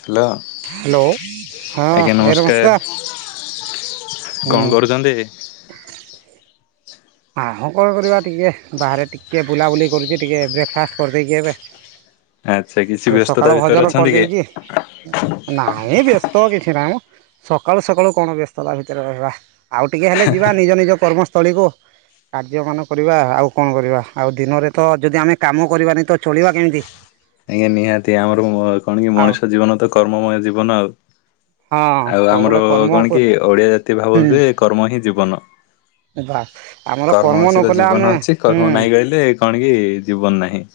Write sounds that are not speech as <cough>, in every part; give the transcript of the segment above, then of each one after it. Hello hello ଆଜ୍ଞା ନମସ୍କାର। ହୁଁ। କଣ କରୁଛନ୍ତି? ଆ ହ କଣ କରିବା ଟିକେ ବାହାରେ ଟିକିଏ ବୁଲାବୁଲି କରୁଛି ଟିକେ ବ୍ରେକ୍ଫାଷ୍ଟ କରିଦେଇକି ଟିକେ। ହ ଟିକେ ସକାଳ ଭଜନ କରିଦେଇଛି ନାଇଁ ବେଶ ତ କିଛି ନାଇଁମ ସକାଳୁ ସକାଳୁ କଣ ବ୍ୟସ୍ତତା ଭିତରେ ରହିବା। ଆଉ ଟିକେ ହେଲେ ଯିବା ନିଜ ନିଜ କର୍ମସ୍ଥଳୀକୁ। ହ କାର୍ଯ୍ୟମାନ କରିବା ଆଉ କଣ କରିବା ଆଉ ଦିନରେ ତ ଯଦି ଆମେ କାମ କରିବାନି ତ ଚଳିବା କେମିତି? ଆଜ୍ଞା ନିହାତି ଆମର କଣ କି ଆଉ ମଣିଷ ଜୀବନ ତ କର୍ମମୟ ଜୀବନ ଆଉ। ହଁ ଆଉ ଆମର ସବୁବେଳେ କର୍ମ କଣ ହୁଁ କି ଓଡିଆ ଜାତି ଭାବନ୍ତି ଯେ କର୍ମ ହିଁ ଜୀବନ। ବା ଆମର କର୍ମ ନ ଅଛି ତ କଲେ ଆମେ ଜୀବନ ଅଛି ହୁଁ କର୍ମ ନାଇଁ ଗହିଲେ କଣକି ଜୀବନ ନାହିଁ।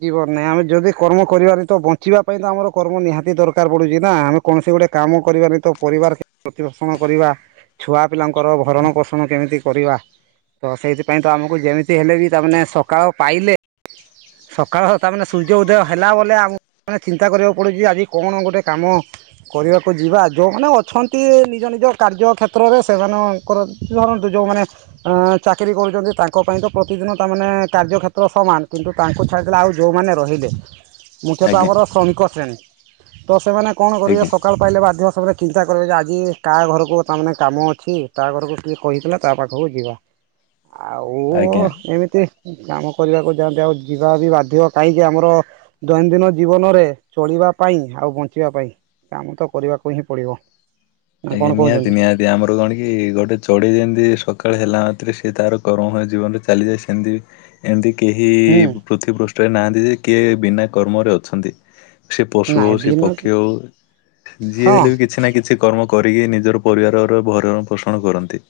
ଜବନ ନାଇଁ ଆମେ ଯଦି କର୍ମ କରିବାନି ତ ବଞ୍ଚିବା ପାଇଁ ତ ଆମର କର୍ମ ନିହାତି ଦରକାର ପଡୁଛି ନା ଆମେ କୌଣସି ଗୋଟଏ କାମ କରିବାନିତ ପରିବାର କେମିତି ପ୍ରତିପୋଷଣ କରିବା। ଛୁଆ ପିଲାଙ୍କର ଭରଣ ପୋଷଣ କେମିତି କରିବା। ତ ସେଇଥିପାଇଁ ତ ଆମକୁ ଯେମିତି ହେଲେ ବି ତାମାନେ ସକାଳ ପାଇଲେ ସକାଳ ତାମାନେେ ସୂର୍ଯ୍ୟ ଉଦୟ ହେଲା ବଲେ ଆମକୁ ଚିନ୍ତା କରିବାକୁ ପଡ଼ୁଛି ଆଜି କଣ ଗୋଟେ କାମ କରିବାକୁ ଯିବା ଯୋଉମାନେ ଅଛନ୍ତି ନିଜ ନିଜ କାର୍ଯ୍ୟ କ୍ଷେତ୍ରରେ ସେମାନ କରନ୍ତି ଧରନ୍ତୁ ଯଉମାନେ ଆଁ ଚାକିରି କରୁଛନ୍ତି ତାଙ୍କ ପାଇଁ ତ ପ୍ରତିଦିନ ତାମାନେ କାର୍ଯ୍ୟକ୍ଷେତ୍ର ସମାନ କିନ୍ତୁ ତାଙ୍କୁ ଛାଡ଼ିଦେଲେ ଆଉ ଯେଉଁମାନେ ରହିଲେ ମୁଖ୍ୟତଃ ଆଜ୍ଞା। ଆମର ଶ୍ରମିକ ଶ୍ରେଣୀ ତ ସେମାନେ କଣ କରିବେ ଆଜ୍ଞା ସକାଳ ପାଇଲେ ବାଧ୍ୟ ସେମାନେ ଚିନ୍ତା କଲେ ଯେ ଆଜି କାହା ଘରକୁ ତାମାନେ କାମ ଅଛି ତା ଘରକୁ କିଏ କହିଥିଲା ତା ପାଖକୁ ଯିବା। ହ ଆଉ ଏମିତି କାମ କରିବାକୁ ଯାଆନ୍ତି ଆଉ ଯିବାବି ବାଧ୍ୟ କାହିଁକି ଆମର ଦୈନନ୍ଦିନ ଜୀବନରେ ଚଳିବା ପାଇଁ ଆଉ ବଞ୍ଚିବା ପାଇଁ କାମ ତ କରିବାକୁ ହିଁ ପଡ଼ିବ। ନା କଣ ଆଜ୍ଞା ନିହାତି କହୁଛନ୍ତି ନିହାତି। ଜେ ଆମର କଣ କି ଗୋଟେ ଚଢ଼େଇ ଯେମିତି ସକାଳ ହେଲା ମାତ୍ରେ ସିଏ ତାର କର୍ମମୟ ଜୀବନରେ ଚାଲିଯାଏ ସେମିତି ଏମିତି କେହି ହୁଁ ପୃଥିବୀ ପୃଷ୍ଠରେ ନାହାଁନ୍ତି ଯେ କିଏ ବିନା କର୍ମରେ ଅଛନ୍ତି। ସେ ପଶୁ ହଉ ନାଇଁ ସେ ବିନା ପକ୍ଷୀ ହଉ ଯିଏ ହଁ ହେଲେ ବି କିଛି ନା କି କର୍ମ କରିକି ନିଜର ପରିବାରର ଭରଣ ପୋଷଣ କରନ୍ତି।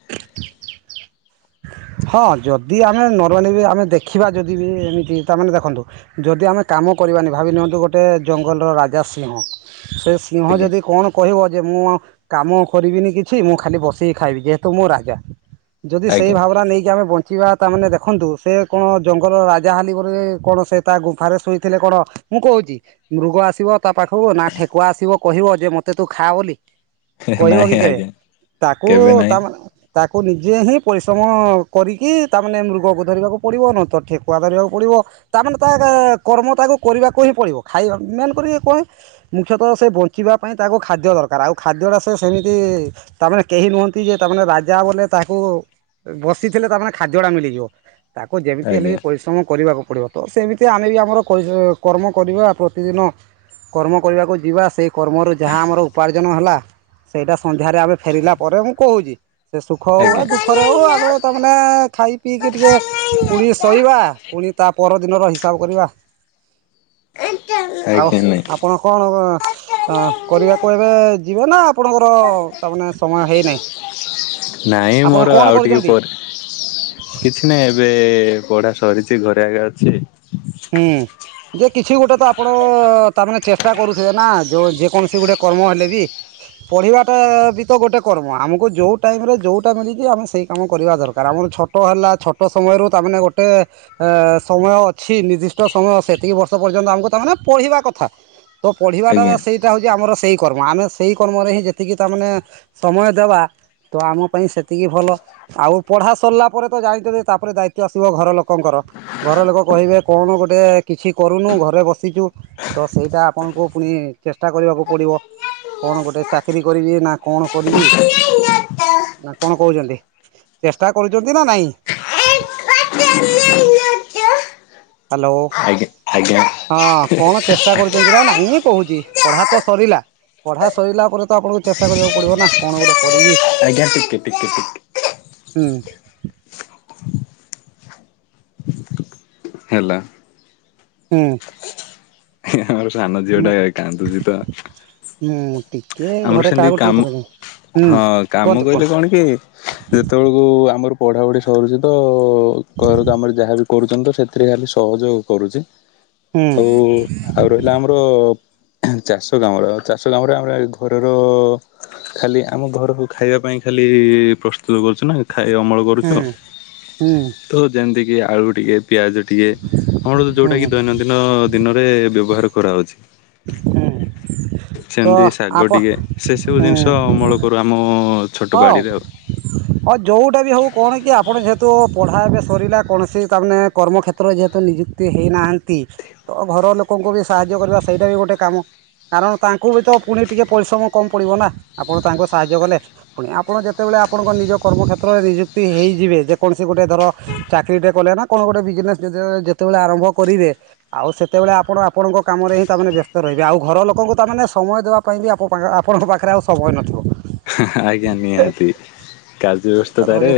ହଁ ଯଦି ଆମେ ନର୍ମାଲି ବି ଆମେ ଦେଖିବା ଯଦି ବି ଏମିତି ତାମାନେ ଦେଖନ୍ତୁ। ଯଦି ଆମେ କାମ କରିବାନି ଭାବି ନିଅନ୍ତୁ ଗୋଟେ ଜଙ୍ଗଲର ରାଜା ସିଂହ ସେ ସିଂହ ଆଜ୍ଞା। ଯଦି କଣ କହିବ ଯେ ମୁଁ ଆଉ କାମ କରିବିନି କିଛି ମୁଁ ଖାଲି ବସିକି ଖାଇବି ଯେ ତୁ ମୁଁ ରାଜା ଯଦି ସେଇ ଆଜ୍ଞା ଭାବନା ନେଇକି ଆମେ ବଞ୍ଚ ଯିବା ତାମାନେ ଦେଖନ୍ତୁ ସେ କଣ ଜଙ୍ଗଲ ରାଜା ହେଲି ବୋଲି କଣ ସେ ତା ଗୁମ୍ଫାରେ ହୋଇଥିଲେ କଣ ମୁଁ କହୁଛି ମୃଗ ଆସିବ ତା ପାଖକୁ ନା ଠେକୁଆ ଆସିବ କହିବ ଯେ ମତେ ତୁ ଖା ବୋଲି। କହିବ ନାହିଁ କି କେ ଆଜ୍ଞା ତାକୁ କେବେ ନାହିଁ ତାମାନେ ତାକୁ ନିଜେ ହିଁ ପରିଶ୍ରମ କରିକି ତା ମାନେ ମୃଗକୁ ଧରିବାକୁ ପଡିବନ ତ ଠେକ କୁଆ ଧରିବାକୁ ପଡ଼ିବ ତାମାନେ ତା କର୍ମ ତାକୁ କରିବାକୁ ହିଁ ପଡ଼ିବ ଖାଇବା ମେନ୍ କରି ଇଏ କୁହେ। ମୁଖ୍ୟତଃ ସେ ବଞ୍ଚିବା ପାଇଁ ତାକୁ ଖାଦ୍ୟ ଦରକାର ଆଉ ଖାଦ୍ୟ ଟା ସେ ସେମିତି ତାମାନେ କେହି ନୁହନ୍ତି ଯେ ତାମାନେେ ରାଜା ବୋଲେ ତାହାକୁ ବସିଥିଲେ ତାମାନେ ଖାଦ୍ୟ ଟା ମିଳିଯିବ। ତାକୁ ଯେମିତି ହେଲେ ବି ଆଜ୍ଞା ପରିଶ୍ରମ କରିବାକୁ ପଡିବ। ତ ସେମିତି ଆମେ ବି ଆମର କର୍ମ କରିବା ପ୍ରତିଦିନ କର୍ମ କରିବାକୁ ଯିବା ସେଇ କର୍ମରୁ ଯାହା ଆମର ଉପାର୍ଜନ ହେଲା ସେଇଟା ସନ୍ଧ୍ୟାରେ ଆମେ ଫେରିଲା ପରେ ମୁଁ କହୁଛି। ସେ ସୁଖ ହଉ ବା ଆଜ୍ଞା। ଆଜ୍ଞା ଦୁଖରେ ହଉ ଆମେ ତା ମାନେେ ଖାଇ ପିଇକି ଟିକେ ପୁଡି ଶୋଇବା। ପୁଣି ତା ପରଦିନର ହିସାବ କରିବା। ଏଇଟା। ଆଉ ଆପଣ କଣ? ଅ କରିବାକୁ ଏବେ ଯିବେ ନା ଆପଣଙ୍କର ତା ମାନେ ସମୟ ହେଇନାହିଁ? ନାଇଁ ଆପଣ ମୋର କଣ ଆଉ ଟିକେ କରୁଛନ୍ତି? ପରେ। କିଛି ନାହିଁ ଏବେ ପଢା ସରିଛି ଘରେ ଆଗେ ଅଛି। ହୁଁ ଯେ କିଛି ଗୋଟେ ତ ଆପଣ ତାମାନେେ ଚେଷ୍ଟା କରୁଥିବେ ନା ଯୋଉ ଯେକୌଣସି ଗୋଟେ କର୍ମ ହେଲେ ବି। ପଢ଼ିବା ଟା ବି ତ ଗୋଟେ କର୍ମ ଆମକୁ ଯେଉଁ ଟାଇମେ ଯେଉଁଟା ମିଳିଛି ଆମେ ସେଇ କାମ କରିବା ଦରକାର ଆମର ଛୋ ଛୋଟ ହେଲା ଛୋଟ ସମୟରୁ ତାମାନେେ ଗୋଟେ ଏ ସମୟ ଅଛି ନିର୍ଦ୍ଦିଷ୍ଟ ସମୟ ସେତିକି ବର୍ଷ ପର୍ଯ୍ୟନ୍ତ ଆମକୁ ତାମାନେ ପଢ଼ିବା କଥା ତ ପଢ଼ିବାଟା ଆଜ୍ଞା। ସେଇ ସେଇଟା ହଉଛି ଆମର ସେଇ କର୍ମ ଆମେ ସେଇ କର୍ମରେ ହିଁ ଯେତିକି ତାମାନେେ ସମୟ ଦେବା ତ ଆମ ପାଇଁ ସେତିକି ଭଲ। ଆଉ ପଢା ସରିଲା ପରେ ତ ଜାଣିଛ ଯେ ତାପରେ ଦାୟିତ୍ଵ ଆସିବ ଘର ଲୋକଙ୍କର ଘର ଲୋକ କହିବେ କଣ ଗୋଟେ କିଛି କରୁନୁ ଘରେ ବସିଛୁ। ତ ସେଇଟା ଆପଣଙ୍କୁ ପୁଣି ଚେଷ୍ଟା କରିବାକୁ ପଡିବ। ଆଜ୍ଞା କଣ ଗୋଟେ ଚାକିରରି କରିବି ନା କଣ କରିବି। ନା କଣ କହୁଛନ୍ତି ଚେଷ୍ଟା କରୁଛନ୍ତି ନା ନାଇଁ? ହ୍ୟାଲୋ। ଆଜ୍ଞା। ହଁ କଣ ଚେଷ୍ଟା କରୁଛନ୍ତି ନା ନାଇଁ କହୁଛି ପଢା ତ ସରିଲା ପଢା ସରିଲା ପରେ ତ ଆପଣଙ୍କୁ ଚେଷ୍ଟା କରିବାକୁ ପଡିବ ନା କଣ ଗୋଟେ କରିବି। ଆଜ୍ଞା ଟିକେ ଟିକେ ଟିକେ ହୁଁ। ହେଲା ହୁଁ। ଆମର ସାନ ଝିଅ ଟା କାନ୍ଦୁଛି ତ ମୁଁ ଟିକି ଆମର ସେମିତି କାମ ହଁ କାମ କୁହନ୍ତୁ କହିଲେ କୁହନ୍ତୁ କଣ କି ଯେ ସେତଳୁକୁ ଆମର ପଢ଼ାପଢ଼ି ସରୁଛି ତ ଘରକୁ ଆମର ଯାହା ବିି କରୁଛନ୍ତି ତ ସେ ସେଥିରେ ଖାଲି ସହଯୋଗ କରୁଛି। ହୁଁ ଆଉ ଆଉ ରହିଲା ଆମର ଚାଷ କାମ ର ଚାଷ କାମରେ ଆମର ଘରର ଖାଲି ଆମ ଘରକୁ ଖାଇବା ପାଇଁ ଖାଲି ପ୍ରସ୍ତୁତ କରୁଛୁ ନା ଖାଇ ଅମଳ ହୁଁ କରୁଚୁ ହୁଁ ତ ଯେମତି କି ଆଳୁ ଟିକେ ପିଆଜ ଟିଏ କଣ ଯୋଉଟା କି ହୁଁ ଦୈନନ୍ଦିନ ଦିନରେ ବ୍ୟବହାର କରାହଉଛି। ହୁଁ ତ ସେମିତି ଶାଗ ଆପ ଟିକେ ସେସବୁ ଜିନିଷ ଅମଳ କରୁ ଆମ ଛୋଟ ହଁ। <inaudible> ଅ ଯୋଉଟା ବି ହଉ କଣ କି ଆପଣ ଯେହେତୁ ପଢା ଏବେ ସରିଲା କୌଣସି ତାମାନେ କର୍ମକ୍ଷେ ତ୍ର ଯେହେତୁ ନିଯୁକ୍ତି ହେଇନାହାନ୍ତି ତ ଘର ଲୋକଙ୍କୁ ବି ସାହାଯ୍ୟ କରିବା ସେଇଟା ବି ଗୋଟେ କାମ। କାରଣ ତାଙ୍କୁ ବି ତ ପୁଣି ଟିକେ ପରିଶ୍ରମ କମ ପଡ଼ିବ ନା ଆପଣ ତାଙ୍କୁ ସାହାଯ୍ୟ କଲେ। ପୁଣି ଆପଣ ଯେତେବେଳେ ଆପଣଙ୍କ ନିଜ କର୍ମକ୍ଷେତ୍ରରେ ନିଯୁକ୍ତି ହେଇଯିବେ ଯେକୌଣସି ଗୋଟେ ଧର ଚାକିରିଟେ କଲେ ନା କଣ ଗୋଟେ ବିଜନେସ୍ ଯେତେବେ ଯେତେବେଳେ ଆରମ୍ଭ କରିବେ ଆଉ ସେତେବେଳେ ଆପଣ ଆପଣଙ୍କ କାମରେ ହିଁ ତାମାନେେ ବ୍ୟସ୍ତ ରହିବେ ଆଉ ଘର ଲୋକଙ୍କୁ ତାମାନେ ସମୟ ଦବା ପାଇଁ ବି ଆପ ଆପଣଙ୍କ ପାଖରେ ଆଉ ସମୟ ନଥିବ। ଆଜ୍ଞା, ନିହାତି କାର୍ଯ୍ୟ ଏଇଟା ବ୍ୟସ୍ତତାରେ ଧରି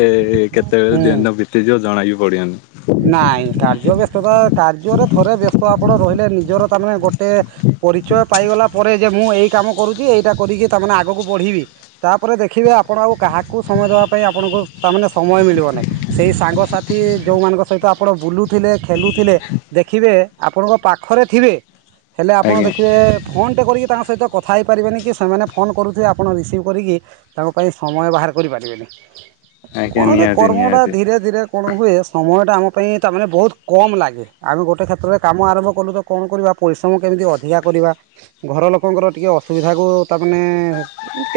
କେତେବେଳେ ହୁଁ ଦିନ ବି ତି ଯିବ ଜଣା ବି ପଡ଼ିବନି। ନାଇଁ କାର୍ଯ୍ୟ ବ୍ୟସ୍ତତା କାର୍ଯ୍ୟରେ ଥରେ ବ୍ୟସ୍ତ ଆପଣ ରହିଲେ ନିଜର ତାମାନେ ଗୋଟେ ପରିଚୟ ପାଇଗଲା ପରେ ଯେ ମୁଁ ଏଇ କାମ କରୁଚି ଏଇଟା କରିକି ତାମାନେ ଆଗକୁ ବଢିବି ତାପରେ ଦେଖିବେ ଆପଣ ଆଉ କାହାକୁ ସମୟ ଦବା ପାଇଁ ଆପଣଙ୍କୁ ତା ମାନେ ସମୟ ମିଳିବ ନାହିଁ। ସେଇ ସାଙ୍ଗସାଥି ଯୋଉମାନଙ୍କ ସହିତ ଆପଣ ବୁଲୁଥିଲେ ଖେଲୁଥିଲେ ଦେଖିବେ ଆପଣଙ୍କ ପାଖରେ ଥିବେ ହେଲେ ଆପଣ ଆଜ୍ଞା ଦେଖିବେ ଫୋନ୍ ଟେ କରିକି ତାଙ୍କ ସହିତ କଥା ହେଇପାରିବେନି କି ସେମାନେ ଫୋନ୍ କରୁଥିବେ ଆପଣ ରିସିଭ୍ କରିକି ତାଙ୍କ ପାଇଁ ସମୟ ବାହାର କରିପାରିବେନି ଆଜ୍ଞା କଣ କି ନିହାତି କର୍ମ ଟା ନିହାତି ଧୀରେ ଧୀରେ କଣ ହୁଏ ସମୟ ଟା ଆମ ପାଇଁ ତା ମାନେ ବହୁତ କମ ଲାଗେ, ଆମେ ଗୋଟେ କ୍ଷେତ୍ରରେ କାମ ଆରମ୍ଭ କଲୁ ତ କଣ କରିବା ପରିଶ୍ରମ କେମିତି ଅଧିକା କରିବା ଘର ଲୋକଙ୍କର ଟିକେ ଅସୁବିଧାକୁ ତାମାନେ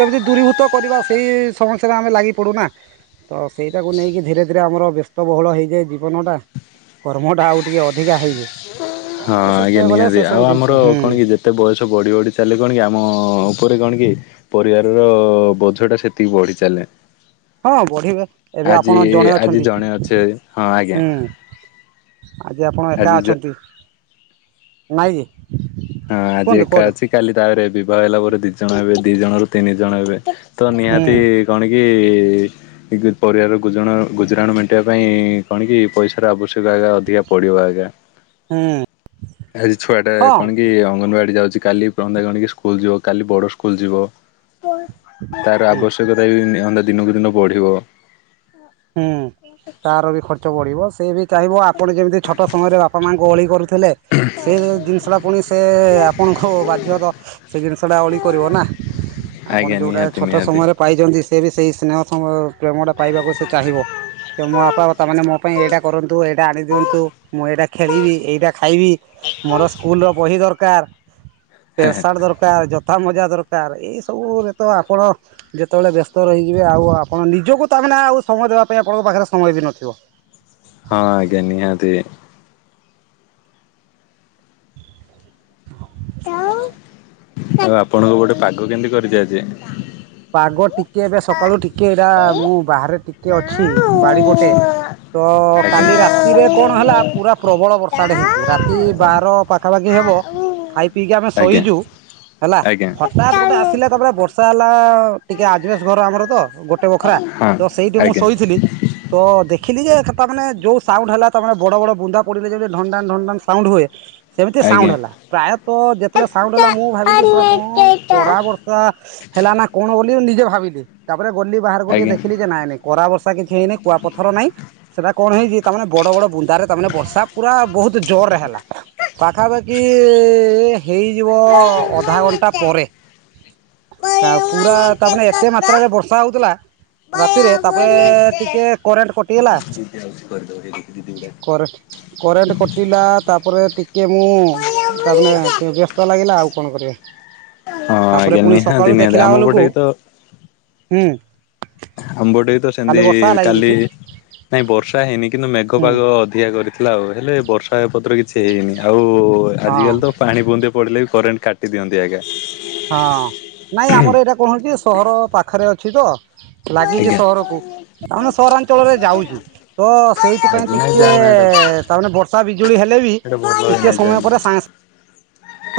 କେମିତି ଦୂରୀଭୂତ କରିବା ସେଇ ସମସ୍ୟାରେ ଆମେ ଲାଗି ପଡୁନା। ତ ସେଇଟାକୁ ନେଇକି ଧୀରେ ଧୀରେ ଆମର ବ୍ୟସ୍ତବହୁଳ ହେଇଯାଏ, ଜି ଜୀବନ ଟା, କର୍ମଟା ଆଉ ଟିକେ ଅଧିକା ହେଇଯାଏ। ତ ହଁ ଆଜ୍ଞା ସେତେବେଳେ ସେ ନିହାତି, ସବୁ ଆଉ ଜିନିଷ ଆମର ହୁଁ କଣ କି ଯେ ତେ ବୟସ ବଢି ବଢି ଚାଲେ କଣ କି ଆମ ଉପରେ କଣ କି ପରିବାର ର ବୋଝ ଟା ସେତିକି ବଢି ଚାଲେ। ହଁ ବଢିବେ, ଏବେ ଆଜି ଆପଣ ଜଣେ ଆଜି ଅଛନ୍ତି ଜଣେ ଅଛେ ହଁ ଆଜ୍ଞା ହୁଁ। ଆଜି ଆପଣ ଏକା ଆଜି ଅଛନ୍ତି, ନାଇ କି? ହଁ ଆଜି କୁହନ୍ତୁ ଏକା କୁହନ୍ତୁ ଅଛି କାଲି ତାପରେ ବିବାହ ହେଲା ପରେ ଦି ଜଣ ହେବେ ଦି ଜଣ ର ତିନି ଜଣ ହେବେ। ତ ହୁଁ ନିହାତି କଣ କି ନିଜ ପରିବାରର ଗୁଜୁଣାଣ ଗୁଜୁରାଣ ମେଣ୍ଟିବା ପାଇଁ କଣ କି ପଇସାର ଆବଶ୍ୟକ ଆଜ୍ଞା ଅଧିକା ପଡ଼ିବ ଆଜ୍ଞା। ହୁଁ। ଆଜି ଛୁଆ ଟା ହଁ କଣ କି ଅଙ୍ଗନବାଡି ଯାଉଛି କାଲି ରନ୍ଦା ଗଣିକି ସ୍କୁଲ ଯିବ କାଲି ବଡ ସ୍କୁଲ ଯିବ, ତାର ହୁଁ ଆବଶ୍ୟକ <unintelligible> ଦିନକୁ ଦିନ ବ। ହୁଁ ତାର ବି ଖର୍ଚ୍ଚ ବଢିବ ସେ ବି ଚାହିଁବ ଆପଣ ଯେମିତି ଛୋଟ ସମୟରେ ବାପା ମା ଗ ଅଳି କରୁଥିଲେ ସେ ଜିନିଷଟା ପୁଣି ସେ ଆପଣଙ୍କୁ ବାଧ୍ୟତ ସେ ଜିନିଷଟା ଅଳି କରିବ ନା ଆପଣ ଆଜ୍ଞା ଯୋଉଟା ନିହାତି ଛୋଟ ନିହାତି। ସମୟରେ ପାଇଛନ୍ତି ସେ ବି ସେଇ ତମ ସ୍ନେହ ପ୍ରେମଟା ପାଇବାକୁ ସେ ଚାହିଁବ କେ ମୋ ବାପା ମା ତାମାନେ ମୋ ପାଇଁ ଏଇଟା କରନ୍ତୁ ଏଇଟା ଆଣିଦିଅନ୍ତୁ ମୁଁ ଏଇଟା ଖେଳିବି ଏଇଟା ଖାଇବି ମୋର ସ୍କୁଲର ବହି ଦରକାର ପେସାର୍ଟ ଦରକାର ଜତା ମଜା ଦରକାର କାର୍ ଏଇସବୁ ରେ ତ ଆପଣ ଯେତେବେଳେ ବ୍ୟସ୍ତ ରହିଯିବେ ଆଉ ଆପଣ ନିଜକୁ ତାମାନେ ଆଉ ସମୟ ଦବା ପାଇଁ ଆପଣଙ୍କ ପାଖରେ ସମୟ ବି ନଥିବ। ହଁ ଆଜ୍ଞା ନିହାତି। <inaudible> ଆଉ ଆପଣଙ୍କ ପଟେ ପାଗ କେମତି କରିଛି ଆଜି। ପାଗ ଟିକେ ଏବେ ସକାଳୁ ଟିକେ ଏଇଟା ମୁଁ ଆଜ୍ଞା। ବାହାରେ ଟିକେ ଅଛି ବାଡି ପଟେ ତ ଆଜ୍ଞା ଆଜ୍ଞା। କାଲି ରାତିରେ କଣ ହେଲା ପୁରା ହଁ ପ୍ରବଳ ବର୍ଷାଟେ ହେଇଛି ରାତି ବାର ପାଖ ଖାପାଖି ହେବ। ଖାଇ ପିଇକି ଆମେ ଆଜ୍ଞା ଶୋଇଚୁ ହେଲା ଆଜ୍ଞା। ହଠାାତ ଗୋଟେ ଆସିଲା କ ପରା ବର୍ଷା ହେଲା ଅ ଟିକେ ଆଜବେସ୍ ଘର ଆମର ତ ଗୋଟେ ବଖରା ତ ସେଇଠି ମୁଁ ଶୋଇଥିଲି ତ ଦେଖିଲି ଯେ ଖା ତାମାନେ ଯୋଉ ସାଉଣ୍ଡ ହେଲା ତାମାନେେ ବଡ ବଡ ବୁନ୍ଦା ପଡିଲେ ଜେମତି ଢ଼ନ୍ନ ଢ଼ାନ୍ନ ଢ଼ନ୍ନ ଢ଼ାନ୍ନ ସାଉଣ୍ଡ ହୁଏ ସେମିତି ସାଉଣ୍ଡ ଆଜ୍ଞା। ହେଲା ପ୍ରାୟତଃ ଯେତେବେଳେ ସାଉଣ୍ଡ ଦିଦି ହେଲା ମୁଁ ଭାବିଲି ସଳା କଣ କଡ଼ା ବର୍ଷ ର୍ଷା ହେଲା ନା କଣ ବୋଲି ମୁ ନିଜେ ଭାବିଲି ତାପରେ ଗଲି ବାହାରକୁ ଟିକେ ଦେଖିଲି ଯେ ନାଇଁ ନାଇ କଡ଼ା ବର୍ଷା କିଛି ହେଇନିଁ କୁଆପଥର ନାହିଁ। ସେଟା କଣ ହେଇଛି ତା ମାନେ ବଡ ବଡ ବୁନ୍ଦା ରେ ତା ମାନେ ବର୍ଷା ପୁରା ବହୁତ ଜୋରରେ ହେଲା। ପାଖାପାଖି ହେଇଯିବ ଅଧା ଘଣ୍ଟା ପରେ। ପୁରା ତାମାନେେ ଏତେ ମାତ୍ରାରେ ବର୍ଷା ହୋଉଥିଲା ରାତିରେ ତାପରେ ଟିକେ କରେଣ୍ଟ କଟିଗଲା କରି ଦବ <unintelligible> କରେଣ୍ କରେଣ୍ଟ କଟିଲା ତାପରେ ଟି ଟିକେ ମୁଁ ହଁ ତାମାନେ କେ ବ୍ୟସ୍ତ ଲାଗିଲା ଆଉ କଣ କରିବେ। ତାପରେ ଆଜ୍ଞା ପୁଣି ନିହାତି ସକାଳୁ ଦେଖ ନିହାତି ଆମ ପଟେ ବି ତ ହୁଁ। ଆମ୍ବ ଟେ ତ କାଲି ବର୍ଷା ସେମିତି ହେଲା କି କାଲି କିଛି ନାଇଁ ବର୍ଷା ହେଇନି କିନ୍ତୁ ମେଘ ହୁଁ। ପାଗ ଅଧିକା କରି ଥିଲା ଆଉ ହେଲେ ବର୍ଷା ପତ୍ର କିଛି ହେଇନି ଆଉ ହଁ ଆଜିକାଲି ତ ପାଣି ବୁ ନ୍ଦେ ପଡିଲେ ବି କରେଣ୍ଟ କାଟି ଦିଅନ୍ତି ଆଜ୍ଞା। ହଁ ନାଇଁ ଆମର ଏଇଟା କଣ ହେଉଛି ସହର ପାଖରେ ଅଛି ତ ଲାଗିଛି ଆଜ୍ଞା। ସହରକୁ ତାମାନେ ସହରାଞ୍ଚଳରେ ଯାଉଛି ତ ସେଇ ସେଥିପାଇଁ ଆଜି ନାଇଁ ଟିକେ ଯାଆନା ଏଇଟା ତାମାନେ ବର୍ଷା ବିଜୁଳି ହେଲେ ବି ଏଇଟା ଭଲ ଟିକେ ହେଇନାହିଁ ସମୟ ଯାଆନା। ପରେ ସାଙ୍ଗେ ସା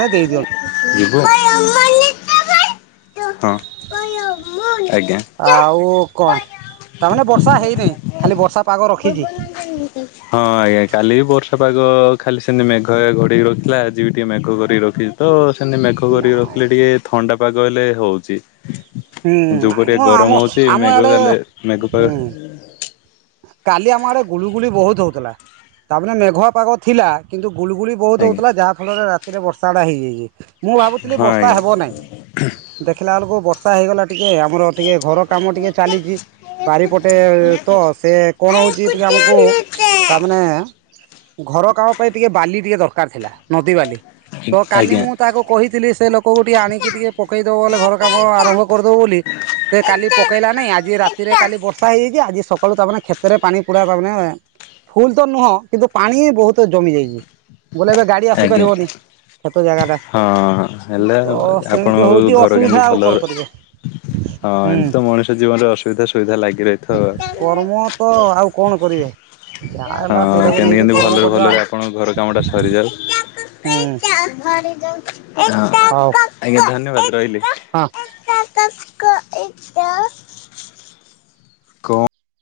ହେ ଦେଇଦିଅନ୍ତି। ଯିବୁ ହଁ ଆଜ୍ଞା <inaudible> ଆଉ କଣ ତାମାନେ ବର୍ଷା ହେଇନେହିଁ ଖାଲି ବର୍ଷା ପାଗ ରଖିଛି। ହଁ ଆଜ୍ଞା କାଲି ବି ବର୍ଷା ପାଗ ଖାଲି ସେମିତି ମେଘ ଘଡେକି ରଥିଲା ଆଜି ବି ଟିକେ ମେଘ ଘୋରେକି ରଖି ତ ସେମତି ମେଘ ହୁଁ କରିକି ରଖିଲେ ନାଇଁ ଟିକେ ଥଣ୍ଡା ପାଗ ହେଲେ ହୋଉଚି। ଯୋଉ ପଟେ ମ ଆମ ଗରମ ହଉଚି ଆମ ମେଘ ଆଡ଼େ ହେଲେ ମେଘ ପାଗ ହୁଁ କାଲି ଆମ ଆଡେ ଗୁଳୁଗୁଳି ବହୁତ ହଉଥିଲା ତାପରେ ମେଘୁଆ ପାଗ ଥିଲା କିନ୍ତୁ ଗୁଳୁଗୁଳି ବହୁତ ଆଜ୍ଞା ହଉଥିଲା ଯାହା ଫଳରେ ରାତିରେ ବର୍ଷାାଟା ହେଇଯାଇଛି ମୁଁ ଭାବୁଥିଲି ହଁ ବର୍ଷା ଆଜ୍ଞା। ହେବ ନାହିଁ। ଦେଖିଲା ବେଳକୁ ବର୍ଷ ର୍ଷା ହେଇଗଲା ଟିକେ ଆମର ଟିକେ ଘର କାମ ଟିକେ ଚାଲିଛି ବାରିପଟେ ତ। ସେ କଣ ହଉଛି ଟିକେ ଆମକୁ ତାମାନେ ଘର କାମ ପାଇଁ ଟିକେ ବାଲି ଟିକେ ଦରକାର ଥିଲା। ନଦୀ ବାଲି, ତ କାଲି ମୁଁ ତାକୁ କହିଥିଲି ସେ ଲୋ କୋଉଠି ଆଣିକି ଆଜ୍ଞା। ଟିକେ ପକେଇଦବ ବୋଲି, ଘର କାମ ଆରମ୍ଭ କରିଦବ ବୋଲି। ସେ କାଲି ପକେଇଲା ନାହିଁ। ଆଜି ରାତିରେ କାଲି ବର୍ଷା ହେଇଯାଇଛି। ଆଜି ସ କାଳୁ ତାମାନେ କ୍ଷେତରେ ପାଣି ପୁରା ହବା ମାନେ ଫୁଲ ତ ନୁହଁ, କିନ୍ତୁ ପାଣି ବହୁତ ଜମି ଯାଇଛି। ବୋଧେ ଏବେ ଗାଡି ଆସି ଆଜ୍ଞା ପାରିବନି? ଖେତ ଜାଗାଟା। ହଁ ହେଲା ତ ସେମିତି ଆପଣଙ୍କ ହଉଛି ଘର କେମିତି ଅସୁବିଧା ଆଉ ଭଲ କଣ କରିବେ? ହଁ, ହୁଁ। ଏମିତି ତ ମଣିଷ ଜୀବନରେ ଅସୁବିଧା ସୁବିଧା ଲାଗି ରହିଥିବ। କର୍ମ ତ ଆଉ କଣ କରିବେ? ଯାହା ହଁ, ହେଲା ସେଇଟାକୁ କେମତି ନେଇକି କେମତି କର୍ମ ଭଲରେ କରିବା ଭଲରେ ଆଉ ଆପଣଙ୍କ ଘର କାମଟା ସରିଯାଉ। ହଁ, ହୁଁ ଆଜ୍ଞା ହଉ ଧନ୍ୟବାଦ ରହିଲି। ହଁ। <unintelligible> କଣ?